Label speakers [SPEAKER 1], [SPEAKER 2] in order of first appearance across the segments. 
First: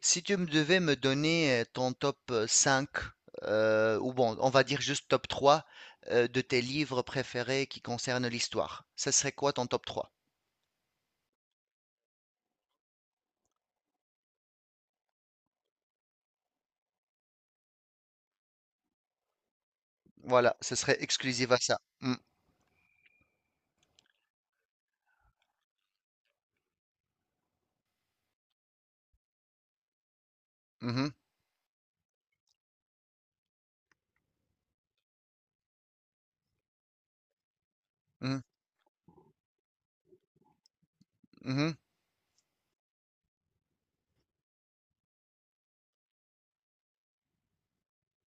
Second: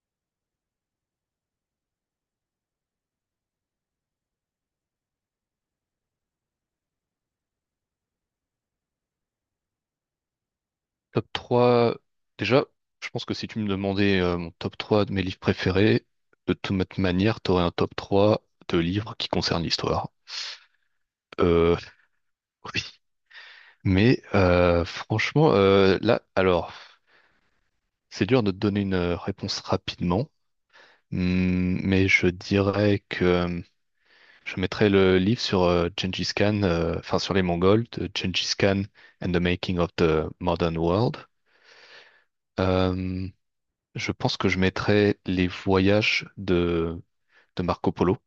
[SPEAKER 1] Si tu me donner ton top 5, ou bon, on va dire juste top 3 de tes livres préférés qui concernent l'histoire, ce serait quoi ton top trois.
[SPEAKER 2] Top 3. Déjà, je pense que si tu me demandais mon top 3 de mes livres préférés, de toute manière, t'aurais un top 3 de livres qui concernent l'histoire.
[SPEAKER 1] Voilà, ce serait exclusif à
[SPEAKER 2] Euh,
[SPEAKER 1] ça. Mm.
[SPEAKER 2] oui. Mais franchement, là, alors, c'est dur de te donner une réponse rapidement.
[SPEAKER 1] mhm,
[SPEAKER 2] Mais je dirais que je mettrais le livre sur Gengis Khan, enfin sur les Mongols, de
[SPEAKER 1] mhm,
[SPEAKER 2] Gengis Khan and the Making of the Modern World.
[SPEAKER 1] mhm.
[SPEAKER 2] Euh, Je pense que je mettrais les voyages de Marco Polo.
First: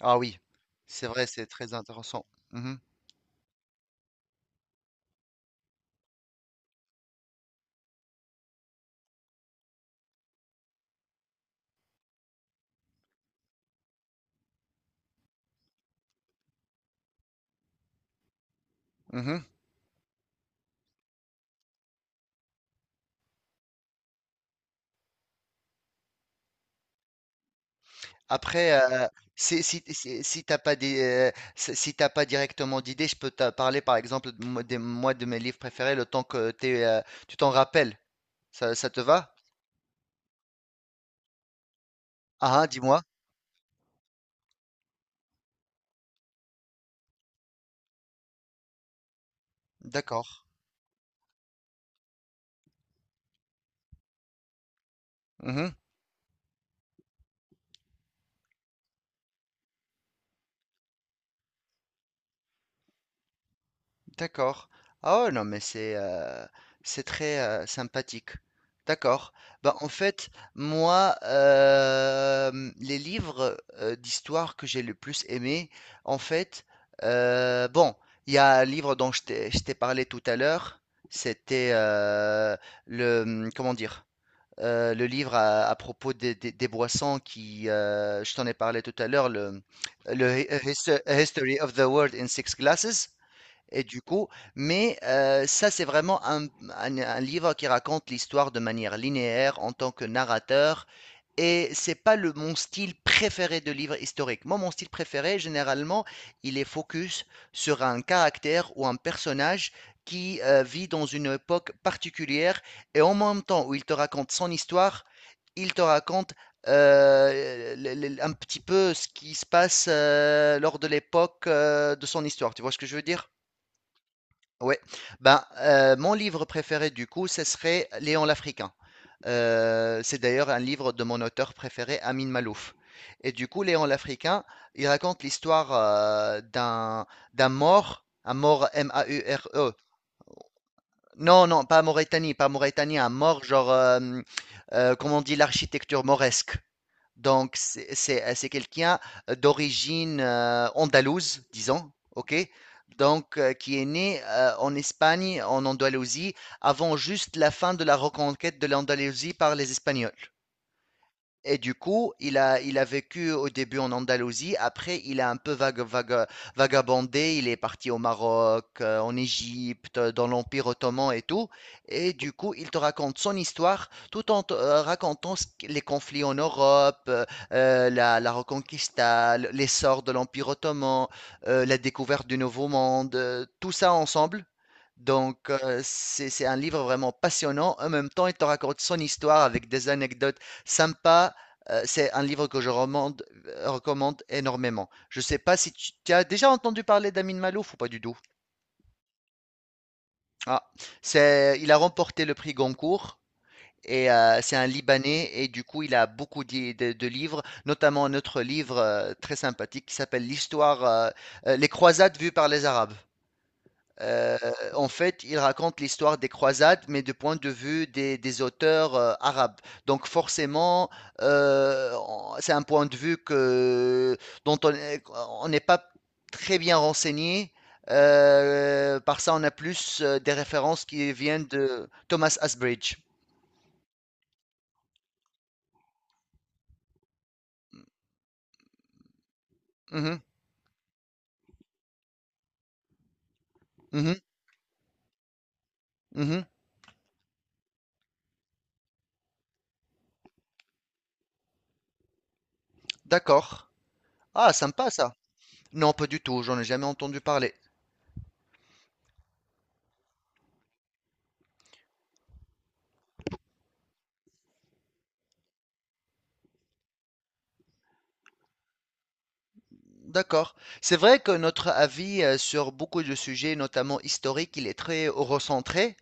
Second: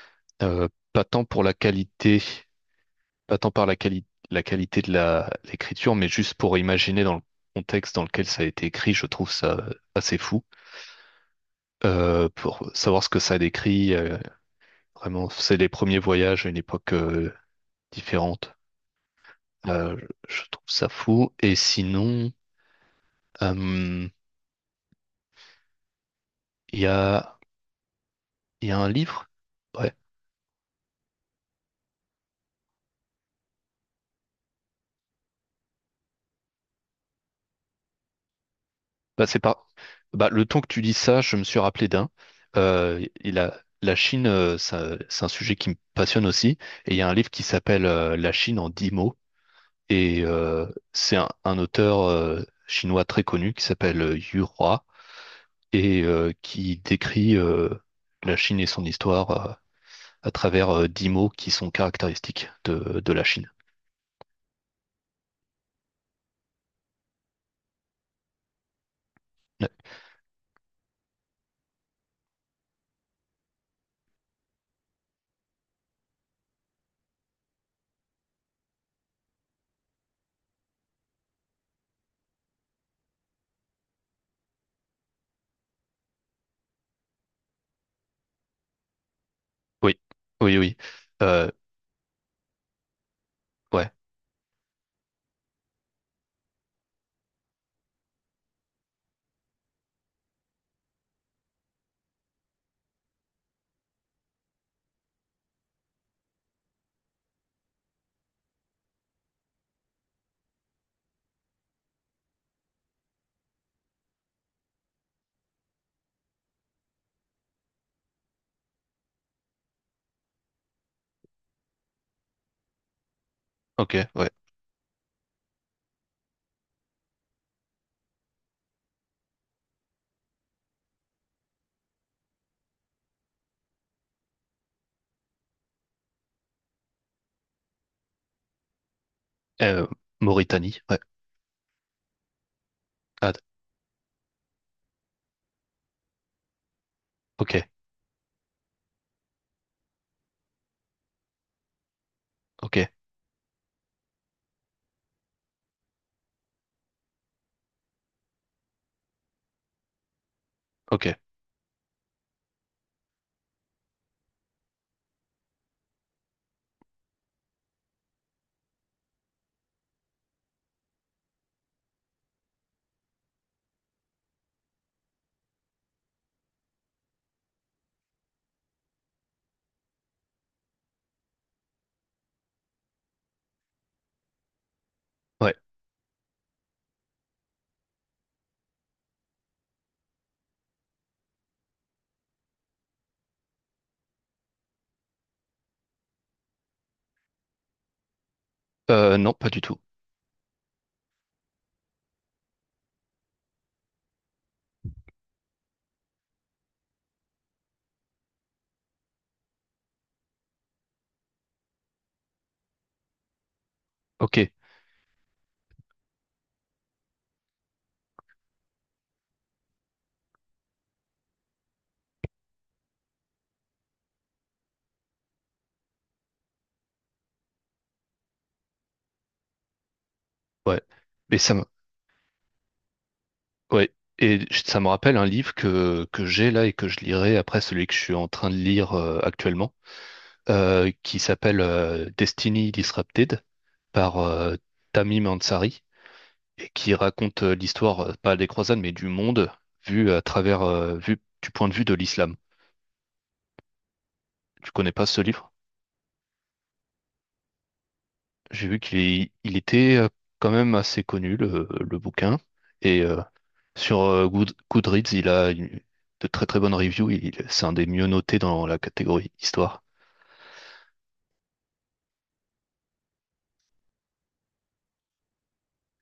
[SPEAKER 1] Ah oui,
[SPEAKER 2] Pas
[SPEAKER 1] c'est
[SPEAKER 2] tant
[SPEAKER 1] vrai,
[SPEAKER 2] pour
[SPEAKER 1] c'est
[SPEAKER 2] la
[SPEAKER 1] très
[SPEAKER 2] qualité,
[SPEAKER 1] intéressant. Mhm,
[SPEAKER 2] pas tant par la quali- la qualité l'écriture, mais juste pour imaginer dans le contexte dans lequel ça a été écrit, je trouve ça assez fou. Pour savoir ce que ça décrit, vraiment, c'est les premiers voyages à une époque différente.
[SPEAKER 1] mhm.
[SPEAKER 2] Euh, je trouve ça fou. Et sinon, euh, il y a, il
[SPEAKER 1] Après,
[SPEAKER 2] y a un livre.
[SPEAKER 1] si, si,
[SPEAKER 2] Ouais.
[SPEAKER 1] si, si t'as pas si t'as pas directement d'idée, je peux te parler par exemple de, moi moi, de mes livres préférés le temps que tu t'en rappelles. Ça te
[SPEAKER 2] Bah,
[SPEAKER 1] va?
[SPEAKER 2] c'est pas... Bah, le temps que tu dis ça, je me suis rappelé d'un.
[SPEAKER 1] Ah, hein, dis-moi.
[SPEAKER 2] Et la Chine, c'est un sujet qui me passionne aussi. Et il y a un livre qui s'appelle La Chine en 10 mots. Et
[SPEAKER 1] D'accord.
[SPEAKER 2] c'est un auteur chinois très connu qui s'appelle Yu Hua,
[SPEAKER 1] Mhm,
[SPEAKER 2] et qui décrit la Chine et son histoire à travers 10 mots qui sont caractéristiques de la Chine.
[SPEAKER 1] d'accord. Ah ouais, non, mais c'est très sympathique. D'accord.
[SPEAKER 2] Ouais.
[SPEAKER 1] Ben en fait, moi, les livres d'histoire que j'ai le plus aimé, en fait, bon, il y a un livre dont je t'ai parlé tout à l'heure, c'était comment dire, le livre à propos des boissons je t'en ai parlé tout à l'heure,
[SPEAKER 2] Oui,
[SPEAKER 1] le
[SPEAKER 2] oui, oui. Euh,
[SPEAKER 1] History of the World in Six Glasses. Et
[SPEAKER 2] Ouais,
[SPEAKER 1] du coup, mais ça, c'est vraiment un livre qui raconte l'histoire de manière linéaire en tant que narrateur et c'est pas le mon style préféré de livre historique. Moi, mon style préféré, généralement, il est focus sur un caractère ou un personnage qui vit dans une époque particulière et en même temps où il te raconte son histoire, il te raconte un petit peu ce qui se passe lors de l'époque de son histoire. Tu vois ce que je veux dire?
[SPEAKER 2] ok, ouais.
[SPEAKER 1] Ouais. Ben, mon livre préféré, du coup, ce serait Léon l'Africain. C'est d'ailleurs un livre de mon auteur préféré, Amin Malouf. Et du coup, Léon l'Africain, il raconte l'histoire d'un mort, un mort M-A-U-R-E.
[SPEAKER 2] Euh, Mauritanie, ouais.
[SPEAKER 1] Non, non, pas Mauritanie, pas Mauritanie, un
[SPEAKER 2] Ah, d-
[SPEAKER 1] mort genre, comment on dit, l'architecture mauresque. Donc,
[SPEAKER 2] ok,
[SPEAKER 1] c'est quelqu'un d'origine andalouse, disons, ok?
[SPEAKER 2] ok,
[SPEAKER 1] Donc, qui est né en Espagne, en Andalousie, avant juste la fin de la reconquête de l'Andalousie par les Espagnols.
[SPEAKER 2] ok,
[SPEAKER 1] Et du coup, il a vécu au début en Andalousie, après il a un peu vagabondé, il est parti au Maroc, en Égypte, dans l'Empire ottoman et tout. Et du coup, il te raconte son histoire tout en te racontant les conflits en Europe, la Reconquista, l'essor de l'Empire ottoman, la découverte du Nouveau Monde, tout ça ensemble. Donc,
[SPEAKER 2] ouais.
[SPEAKER 1] c'est un livre vraiment passionnant. En même temps, il te raconte son histoire avec des anecdotes sympas. C'est un livre que je recommande, recommande énormément. Je ne sais pas si tu as déjà entendu parler d'Amin Malouf ou pas du tout.
[SPEAKER 2] Non, pas du tout.
[SPEAKER 1] Ah, c'est, il a remporté le prix Goncourt. Et c'est un Libanais et du coup il a beaucoup de livres, notamment notre livre très sympathique qui s'appelle L'histoire, les croisades vues par les Arabes. Euh,
[SPEAKER 2] Ok,
[SPEAKER 1] en fait, il raconte l'histoire des croisades, mais du point de vue des auteurs arabes. Donc forcément, c'est un point de vue dont on est- on n'est pas très bien renseigné. Par ça, on a plus des
[SPEAKER 2] ouais.
[SPEAKER 1] références qui
[SPEAKER 2] Mais
[SPEAKER 1] viennent
[SPEAKER 2] ça me,
[SPEAKER 1] de Thomas Asbridge.
[SPEAKER 2] ouais. Ça me rappelle un livre que j'ai là et que je lirai après celui que je suis en train de lire actuellement,
[SPEAKER 1] Mhm,
[SPEAKER 2] qui s'appelle Destiny Disrupted
[SPEAKER 1] mhm,
[SPEAKER 2] par Tamim Ansari,
[SPEAKER 1] mhm.
[SPEAKER 2] et qui raconte l'histoire, pas des croisades, mais du monde vu à travers, vu du point de vue de l'islam.
[SPEAKER 1] D'accord. Ah,
[SPEAKER 2] Tu
[SPEAKER 1] sympa
[SPEAKER 2] connais pas
[SPEAKER 1] ça.
[SPEAKER 2] ce livre?
[SPEAKER 1] Non, pas du tout, j'en ai jamais entendu parler.
[SPEAKER 2] J'ai vu il était quand même assez connu, le bouquin. Et sur Goodreads, de très très bonnes reviews. Il, c'est un des mieux notés dans la catégorie histoire.
[SPEAKER 1] D'accord. C'est vrai que notre avis sur beaucoup de sujets, notamment historiques, il est très recentré.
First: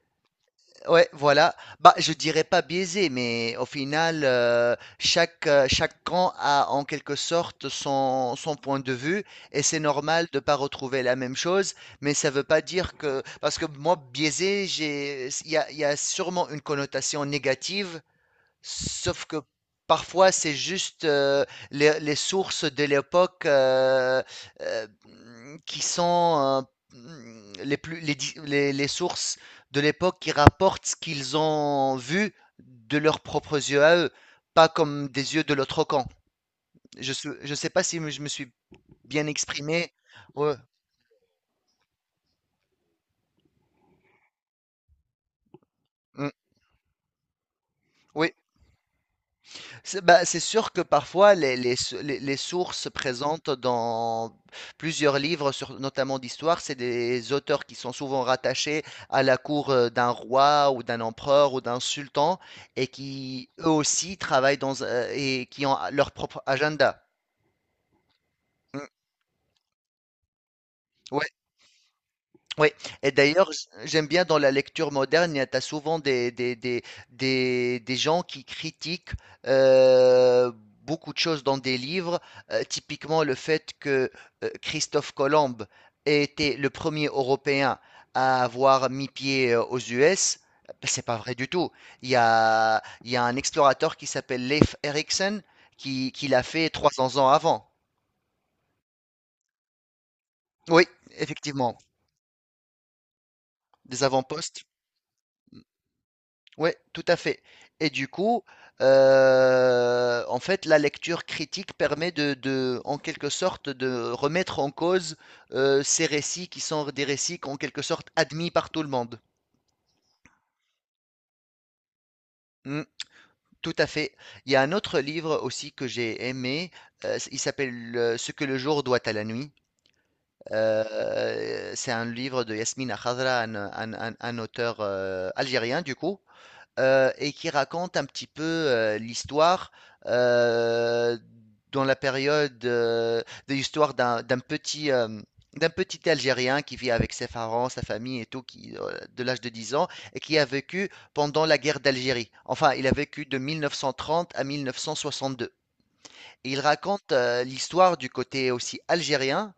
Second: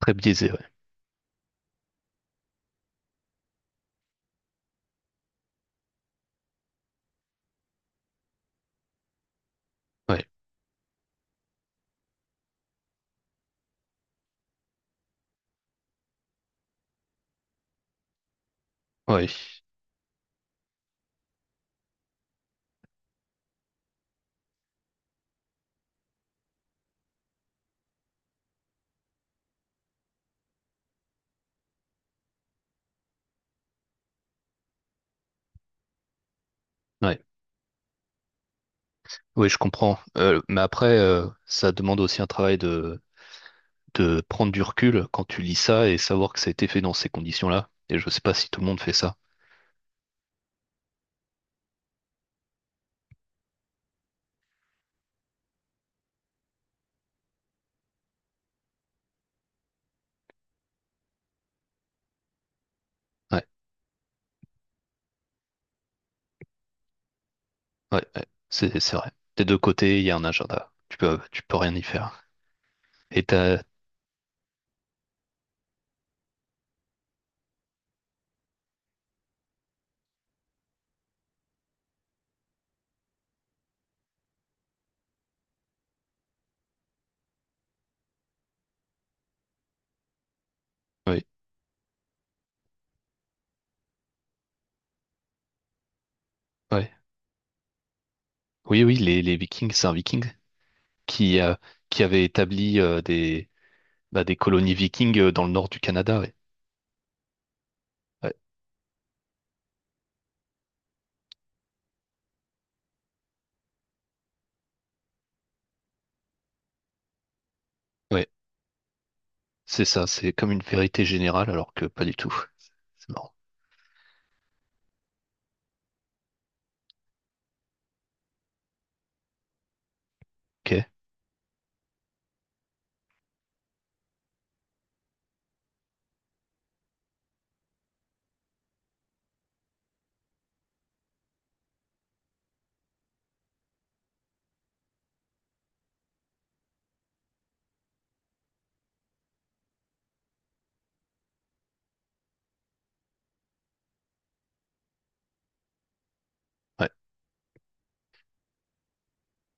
[SPEAKER 2] Très biaisé, ouais.
[SPEAKER 1] Ouais, voilà. Bah, je dirais pas biaisé, mais au final, chaque camp a en quelque sorte son point de vue, et c'est normal
[SPEAKER 2] Ouais,
[SPEAKER 1] de pas retrouver la même chose, mais ça veut pas dire que, parce que moi, biaisé, il y a sûrement une connotation négative. Sauf
[SPEAKER 2] ouais,
[SPEAKER 1] que parfois, c'est juste, les sources de l'époque, mmh, qui sont, mmh, les plus les di les sources de l'époque qui rapportent ce qu'ils ont vu de leurs propres yeux à eux, pas comme des yeux de l'autre camp.
[SPEAKER 2] ouais.
[SPEAKER 1] Je sais pas si je me suis bien
[SPEAKER 2] Oui, je
[SPEAKER 1] exprimé?
[SPEAKER 2] comprends.
[SPEAKER 1] Ouais,
[SPEAKER 2] Mais après, ça demande aussi un travail de prendre du recul quand tu lis ça et
[SPEAKER 1] mmh,
[SPEAKER 2] savoir que ça a été fait dans ces conditions-là. Et je sais
[SPEAKER 1] oui.
[SPEAKER 2] pas si tout le monde fait ça.
[SPEAKER 1] C'est bah, c'est sûr que parfois les sources présentes dans plusieurs livres, notamment d'histoire, c'est des auteurs qui sont souvent rattachés à la cour d'un roi ou d'un empereur ou d'un sultan et
[SPEAKER 2] Ouais,
[SPEAKER 1] qui eux aussi travaillent et qui ont leur propre agenda.
[SPEAKER 2] ouais, ouais, c'est vrai. Des deux côtés, il y a un agenda.
[SPEAKER 1] Ouais.
[SPEAKER 2] Tu peux rien y faire.
[SPEAKER 1] Oui, et
[SPEAKER 2] Et
[SPEAKER 1] d'ailleurs,
[SPEAKER 2] t'as,
[SPEAKER 1] j'aime bien dans la lecture moderne, tu as souvent des gens qui critiquent euh, beaucoup de choses dans des livres, typiquement le fait que Christophe Colomb ait été le premier Européen à avoir mis pied aux US. Ben, c'est pas
[SPEAKER 2] oui,
[SPEAKER 1] vrai du tout. Il y a un explorateur qui s'appelle Leif Erikson qui l'a fait trois
[SPEAKER 2] ouais.
[SPEAKER 1] cents ans avant.
[SPEAKER 2] Oui, oui, les Vikings, c'est un Viking
[SPEAKER 1] Oui,
[SPEAKER 2] qui, euh,
[SPEAKER 1] effectivement,
[SPEAKER 2] qui avait établi
[SPEAKER 1] des
[SPEAKER 2] bah, des
[SPEAKER 1] avant-postes.
[SPEAKER 2] colonies vikings dans le nord du Canada. Ouais,
[SPEAKER 1] Ouais, tout à fait. Et du
[SPEAKER 2] ouais,
[SPEAKER 1] coup, en fait, la lecture critique permet en quelque sorte, de remettre en cause ces récits qui sont des récits en quelque sorte
[SPEAKER 2] ouais.
[SPEAKER 1] admis par tout le monde.
[SPEAKER 2] C'est ça. C'est comme une vérité générale, alors que pas du tout.
[SPEAKER 1] Mm,
[SPEAKER 2] C'est marrant.
[SPEAKER 1] tout à fait. Il y a un autre livre aussi que j'ai aimé. Euh, il s'appelle Ce que le jour doit à la nuit.
[SPEAKER 2] Ok.
[SPEAKER 1] C'est un livre de Yasmine Khadra, un auteur algérien, du coup. Euh, et qui raconte un petit peu l'histoire euh, dans la période de l'histoire d'un petit Algérien qui vit avec ses parents, sa famille et tout, qui de l'âge de 10 ans et qui a vécu pendant la guerre d'Algérie. Enfin, il a vécu de 1930 à 1962. Et il
[SPEAKER 2] Ouais.
[SPEAKER 1] raconte l'histoire du côté aussi algérien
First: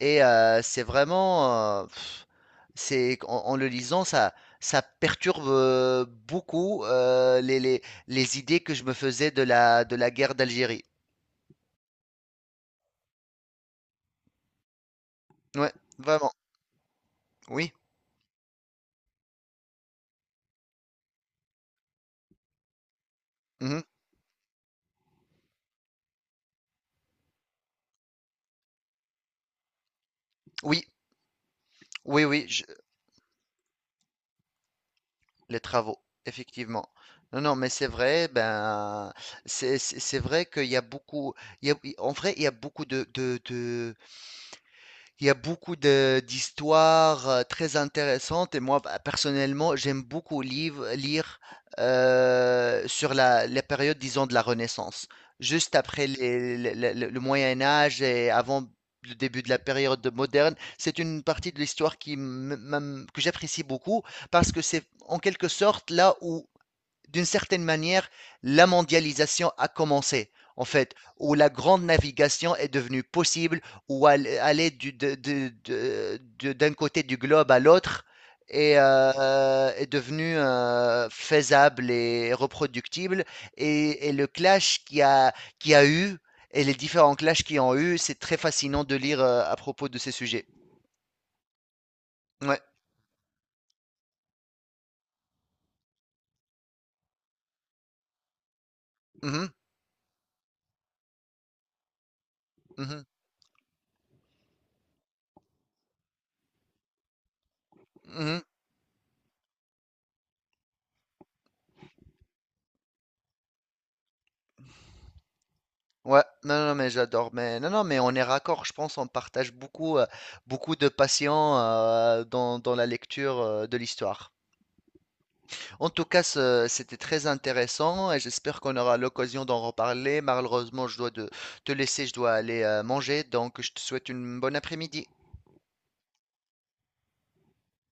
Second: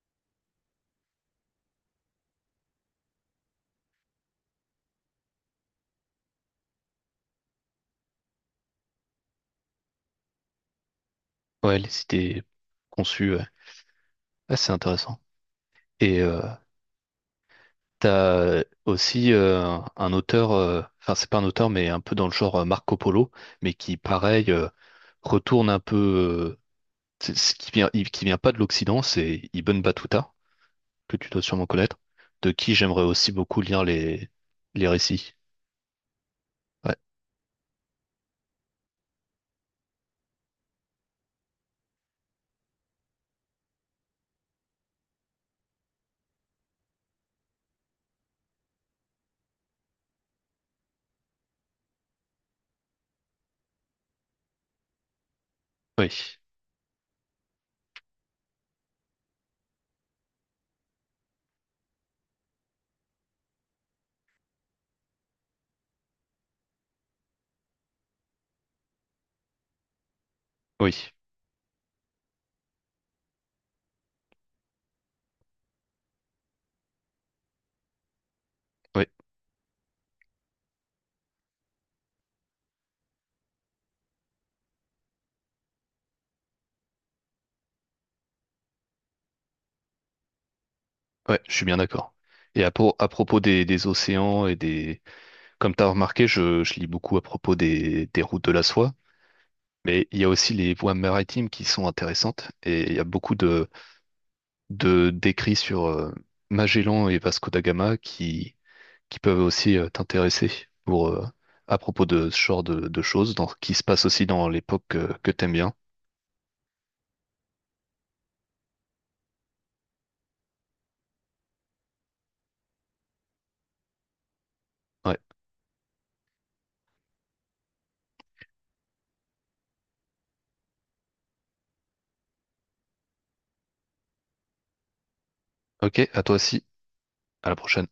[SPEAKER 1] et c'est vraiment, c'est en, en le lisant ça, ça perturbe beaucoup les idées que je me faisais de la guerre d'Algérie.
[SPEAKER 2] Ouais, les cités conçues, ouais. Ouais, c'est intéressant.
[SPEAKER 1] Ouais,
[SPEAKER 2] Et
[SPEAKER 1] vraiment. Oui.
[SPEAKER 2] t'as aussi un auteur, enfin c'est pas un auteur, mais un peu dans le genre Marco Polo, mais
[SPEAKER 1] mhm.
[SPEAKER 2] qui pareil retourne un peu, ce qui vient, qui vient pas de l'Occident, c'est Ibn Battuta.
[SPEAKER 1] Oui,
[SPEAKER 2] Que tu dois sûrement connaître,
[SPEAKER 1] oui, oui.
[SPEAKER 2] de qui j'aimerais aussi beaucoup lire les récits.
[SPEAKER 1] Les travaux, effectivement.
[SPEAKER 2] Ouais.
[SPEAKER 1] Non, non, mais c'est vrai. Ben, c'est vrai qu'il y a beaucoup. il y a- En vrai, il y a beaucoup de. Il y a beaucoup de d'histoires très intéressantes et moi bah, personnellement j'aime beaucoup lire sur la période disons de la Renaissance, juste après
[SPEAKER 2] Oui,
[SPEAKER 1] le Moyen Âge et avant le début de la période moderne. C'est une partie de l'histoire que j'apprécie beaucoup parce que c'est en quelque sorte là où d'une certaine manière, la mondialisation a commencé, en
[SPEAKER 2] oui,
[SPEAKER 1] fait, où la grande navigation est devenue possible, où aller d'un côté du globe à l'autre
[SPEAKER 2] oui,
[SPEAKER 1] est devenu faisable et reproductible. Et le clash qui a eu, et les différents clashs qui ont eu, c'est très fascinant de lire à propos de ces sujets.
[SPEAKER 2] ouais, je suis bien d'accord.
[SPEAKER 1] Ouais.
[SPEAKER 2] À propos des océans comme tu as remarqué, je lis beaucoup à propos des routes de la soie,
[SPEAKER 1] Mhm.
[SPEAKER 2] mais il y a aussi les voies maritimes qui sont intéressantes et il y
[SPEAKER 1] Mhm.
[SPEAKER 2] a beaucoup d'écrits sur Magellan et Vasco da Gama
[SPEAKER 1] Mhm.
[SPEAKER 2] qui peuvent aussi t'intéresser pour, à propos de ce genre de choses dans, qui se passe aussi dans l'époque que t'aimes bien.
[SPEAKER 1] Ouais, non, non, mais j'adore. Mais non, non, mais on est raccord. Je pense on partage beaucoup, beaucoup de passion dans la lecture de l'histoire.
[SPEAKER 2] Ouais.
[SPEAKER 1] En tout cas, c'était très intéressant et j'espère qu'on aura l'occasion d'en reparler. Malheureusement, te laisser, je dois aller manger, donc je te souhaite une bonne après-midi.
[SPEAKER 2] Ok, à toi aussi. À la prochaine.